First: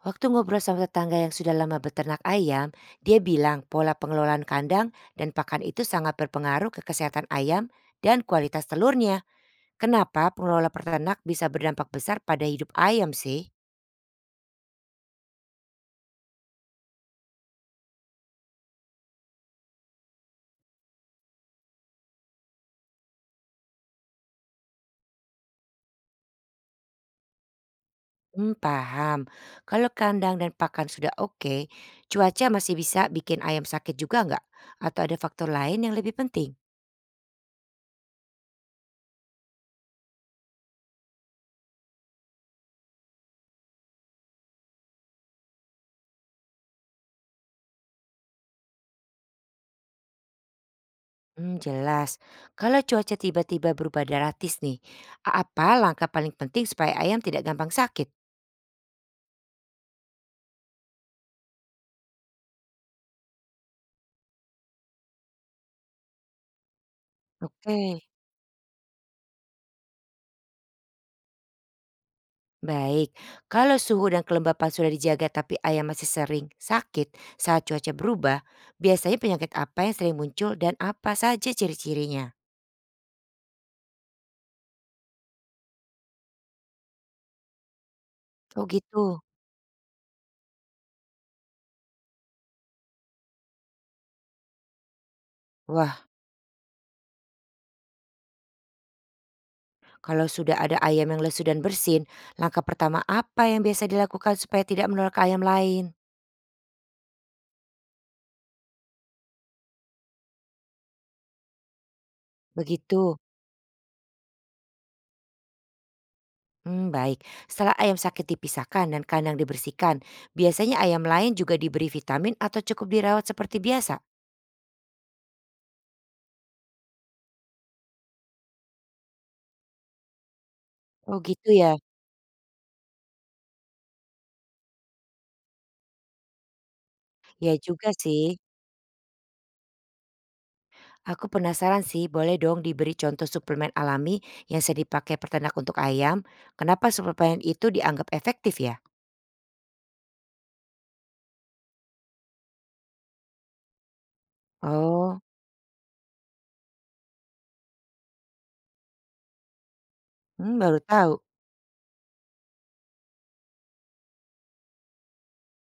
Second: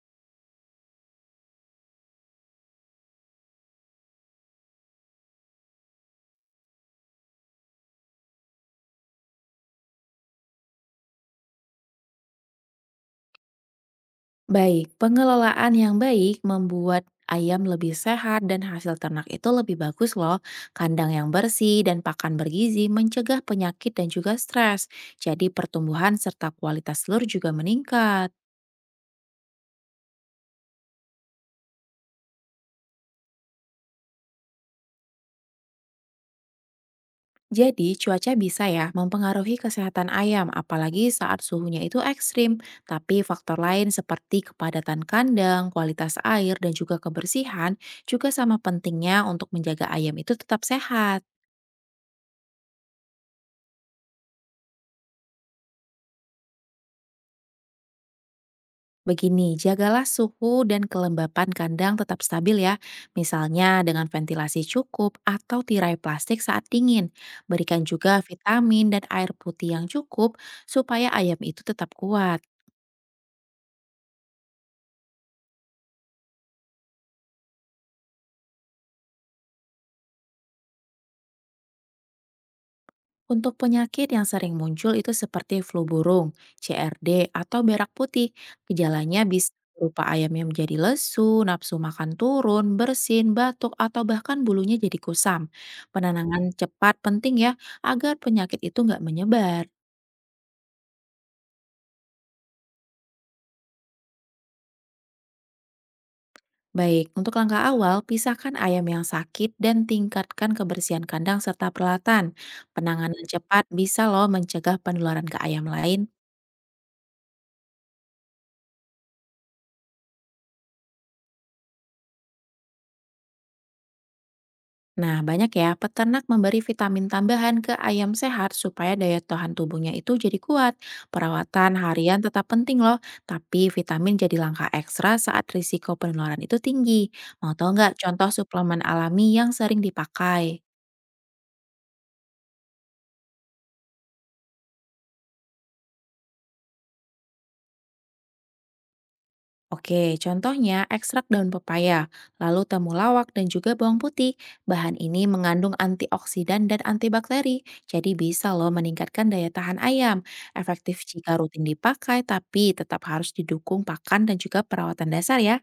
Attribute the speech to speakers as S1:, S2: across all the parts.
S1: Waktu ngobrol sama tetangga yang sudah lama beternak ayam, dia bilang pola pengelolaan kandang dan pakan itu sangat berpengaruh ke kesehatan ayam dan kualitas telurnya. Kenapa pengelola peternak bisa berdampak besar pada hidup ayam sih?
S2: Baik, pengelolaan yang baik membuat ayam lebih sehat dan hasil ternak itu lebih bagus loh. Kandang yang bersih dan pakan bergizi mencegah penyakit dan juga stres. Jadi pertumbuhan serta kualitas telur juga meningkat.
S1: Hmm, paham. Kalau kandang dan pakan sudah oke, cuaca masih bisa bikin ayam sakit juga nggak? Atau ada faktor lain yang lebih penting?
S2: Jadi cuaca bisa ya mempengaruhi kesehatan ayam apalagi saat suhunya itu ekstrim. Tapi faktor lain seperti kepadatan kandang, kualitas air, dan juga kebersihan juga sama pentingnya untuk menjaga ayam itu tetap sehat.
S1: Hmm, jelas. Kalau cuaca tiba-tiba berubah drastis nih, apa langkah paling penting supaya ayam tidak gampang sakit?
S2: Begini, jagalah suhu dan kelembapan kandang tetap stabil ya. Misalnya dengan ventilasi cukup atau tirai plastik saat dingin.
S1: Oke.
S2: Berikan juga vitamin dan air putih yang cukup supaya ayam itu tetap kuat.
S1: Baik, kalau suhu dan kelembapan sudah dijaga tapi ayam masih sering sakit saat cuaca berubah, biasanya penyakit apa yang sering muncul dan apa saja ciri-cirinya?
S2: Untuk penyakit yang sering muncul itu seperti flu burung, CRD, atau berak putih.
S1: Oh gitu.
S2: Gejalanya bisa berupa ayam yang menjadi lesu, nafsu makan turun, bersin, batuk, atau bahkan bulunya jadi kusam.
S1: Wah,
S2: Penanganan cepat penting ya, agar penyakit itu nggak menyebar.
S1: kalau sudah ada ayam yang lesu dan bersin, langkah pertama apa yang biasa dilakukan supaya tidak menular ke ayam lain?
S2: Baik, untuk langkah awal, pisahkan ayam yang sakit dan tingkatkan kebersihan kandang serta peralatan.
S1: Begitu.
S2: Penanganan cepat bisa loh mencegah penularan ke ayam lain.
S1: Hmm, baik. Setelah ayam sakit dipisahkan dan kandang dibersihkan, biasanya ayam lain juga diberi vitamin atau cukup dirawat seperti biasa.
S2: Nah, banyak ya peternak memberi vitamin tambahan ke ayam sehat supaya daya tahan tubuhnya itu jadi kuat.
S1: Oh gitu ya.
S2: Perawatan harian tetap penting loh, tapi vitamin jadi langkah ekstra saat risiko penularan itu tinggi. Mau
S1: Ya
S2: tau
S1: juga
S2: nggak
S1: sih.
S2: contoh suplemen alami yang sering dipakai?
S1: Aku penasaran sih, boleh dong diberi contoh suplemen alami yang sering dipakai peternak untuk ayam? Kenapa suplemen itu dianggap efektif ya?
S2: Oke, contohnya ekstrak daun pepaya, lalu temulawak dan juga bawang putih. Bahan
S1: Oh,
S2: ini mengandung antioksidan dan antibakteri, jadi bisa loh meningkatkan daya tahan ayam.
S1: hmm, baru
S2: Efektif
S1: tahu.
S2: jika rutin dipakai, tapi tetap harus didukung pakan dan juga perawatan dasar ya.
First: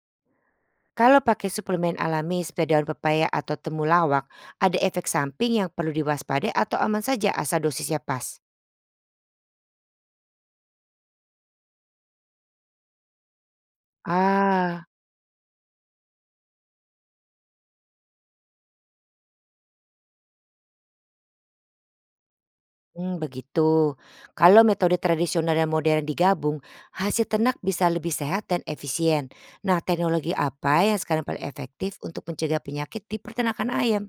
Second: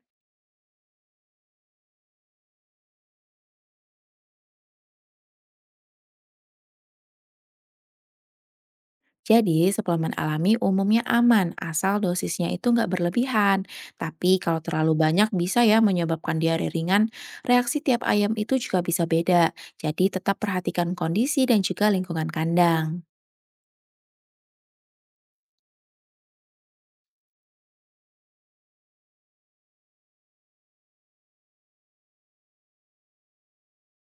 S1: Kalau pakai suplemen alami seperti daun pepaya atau temulawak, ada efek samping yang perlu diwaspadai atau aman saja asal dosisnya pas?
S2: Jadi, suplemen alami umumnya aman, asal dosisnya itu nggak berlebihan. Tapi kalau
S1: Ah,
S2: terlalu banyak bisa ya menyebabkan diare ringan, reaksi tiap ayam itu juga bisa beda. Jadi tetap perhatikan kondisi dan juga lingkungan kandang.
S1: hmm, begitu. Kalau metode tradisional dan modern digabung, hasil ternak bisa lebih sehat dan efisien. Nah, teknologi apa yang sekarang paling efektif untuk mencegah penyakit di peternakan ayam?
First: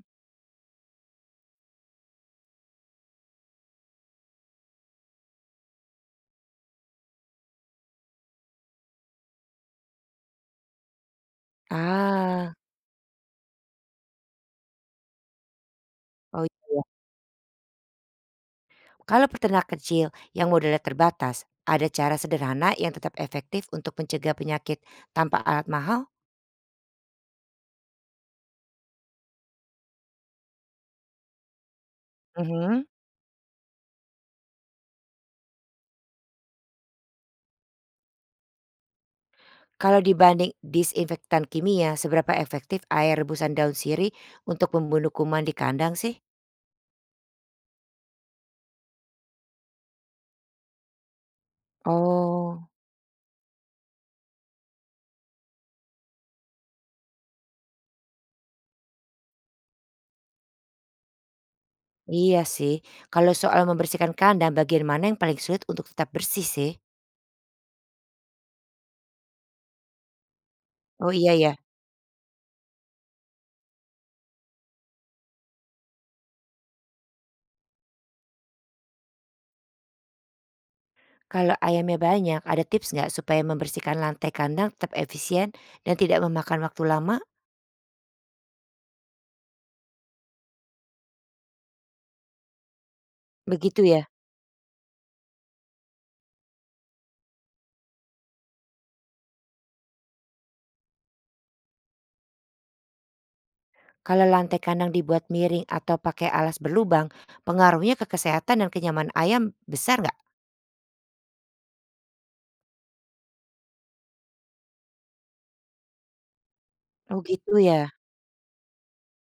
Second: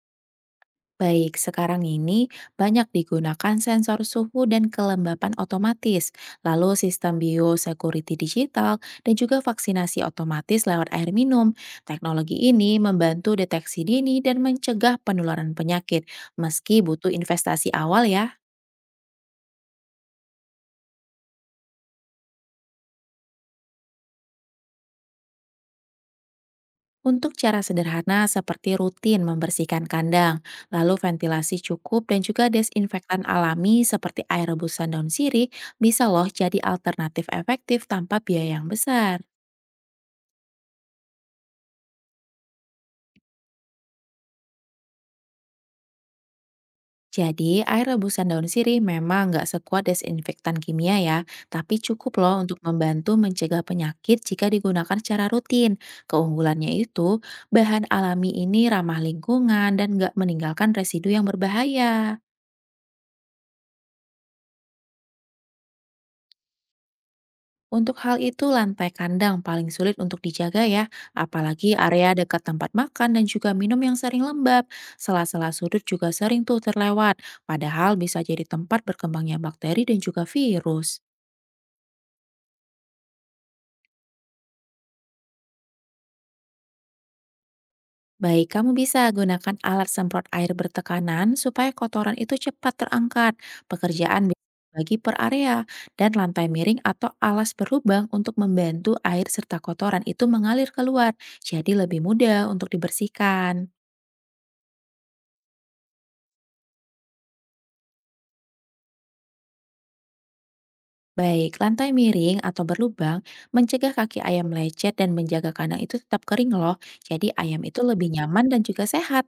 S2: Baik, sekarang ini banyak digunakan sensor suhu dan kelembapan otomatis, lalu sistem biosecurity digital, dan juga vaksinasi otomatis lewat air minum. Teknologi
S1: Ah,
S2: ini membantu deteksi dini dan mencegah penularan penyakit,
S1: oh iya.
S2: meski
S1: Ya.
S2: butuh investasi awal ya.
S1: Kalau peternak kecil yang modalnya terbatas, ada cara sederhana yang tetap efektif untuk mencegah penyakit tanpa alat mahal?
S2: Untuk cara sederhana seperti rutin membersihkan kandang, lalu ventilasi cukup dan juga
S1: Mhm.
S2: desinfektan alami seperti air rebusan daun sirih bisa loh jadi alternatif efektif tanpa biaya yang besar.
S1: Kalau dibanding disinfektan kimia, seberapa efektif air rebusan daun sirih untuk membunuh kuman di kandang sih?
S2: Jadi, air rebusan daun sirih memang nggak sekuat desinfektan kimia ya, tapi cukup loh untuk
S1: Oh,
S2: membantu mencegah penyakit jika digunakan secara rutin. Keunggulannya itu, bahan alami ini ramah lingkungan dan nggak meninggalkan residu yang berbahaya.
S1: iya sih. Kalau soal membersihkan kandang, bagian mana yang paling sulit untuk tetap bersih sih?
S2: Untuk hal itu, lantai kandang paling sulit untuk dijaga ya,
S1: Oh iya ya.
S2: apalagi area dekat tempat makan dan juga minum yang sering lembab. Sela-sela sudut juga sering tuh terlewat, padahal bisa jadi tempat berkembangnya bakteri dan juga virus.
S1: Kalau ayamnya banyak, ada tips nggak supaya membersihkan lantai kandang tetap efisien dan tidak memakan waktu lama?
S2: Baik, kamu bisa gunakan alat semprot air bertekanan supaya kotoran itu cepat terangkat.
S1: Begitu ya?
S2: Pekerjaan bagi per area dan lantai miring atau alas berlubang untuk membantu air serta kotoran itu mengalir keluar. Jadi lebih mudah untuk dibersihkan.
S1: Kalau lantai kandang dibuat miring atau pakai alas berlubang, pengaruhnya ke kesehatan dan kenyamanan ayam besar nggak?
S2: Baik, lantai miring atau berlubang mencegah kaki ayam lecet dan menjaga kandang itu tetap kering loh.
S1: Oh
S2: Jadi
S1: gitu
S2: ayam itu
S1: ya,
S2: lebih nyaman dan juga sehat.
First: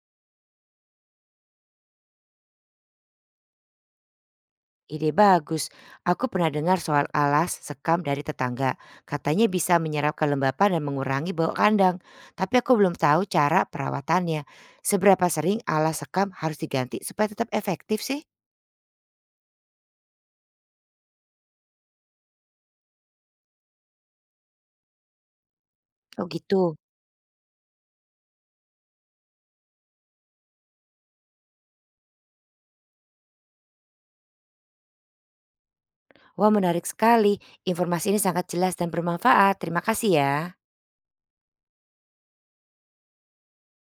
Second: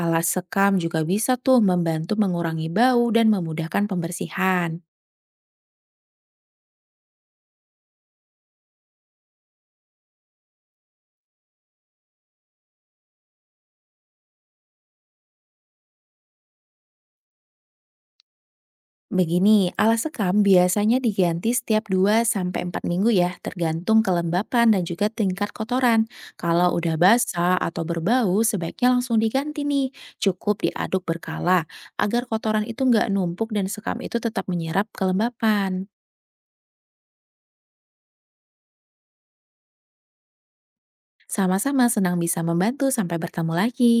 S2: Alas sekam juga bisa tuh membantu mengurangi bau dan memudahkan pembersihan.
S1: ide bagus. Aku pernah dengar soal alas sekam dari tetangga. Katanya bisa menyerap kelembapan dan mengurangi bau kandang. Tapi aku belum tahu cara perawatannya. Seberapa sering alas sekam harus diganti supaya tetap efektif sih?
S2: Begini, alas sekam biasanya diganti setiap 2 sampai 4 minggu ya, tergantung kelembapan dan juga tingkat kotoran.
S1: Oh gitu.
S2: Kalau udah basah atau berbau, sebaiknya langsung diganti nih. Cukup diaduk berkala, agar kotoran itu nggak numpuk dan sekam itu tetap menyerap kelembapan.
S1: Wah menarik sekali. Informasi ini sangat jelas dan bermanfaat. Terima kasih ya.
S2: Sama-sama senang bisa membantu, sampai bertemu lagi.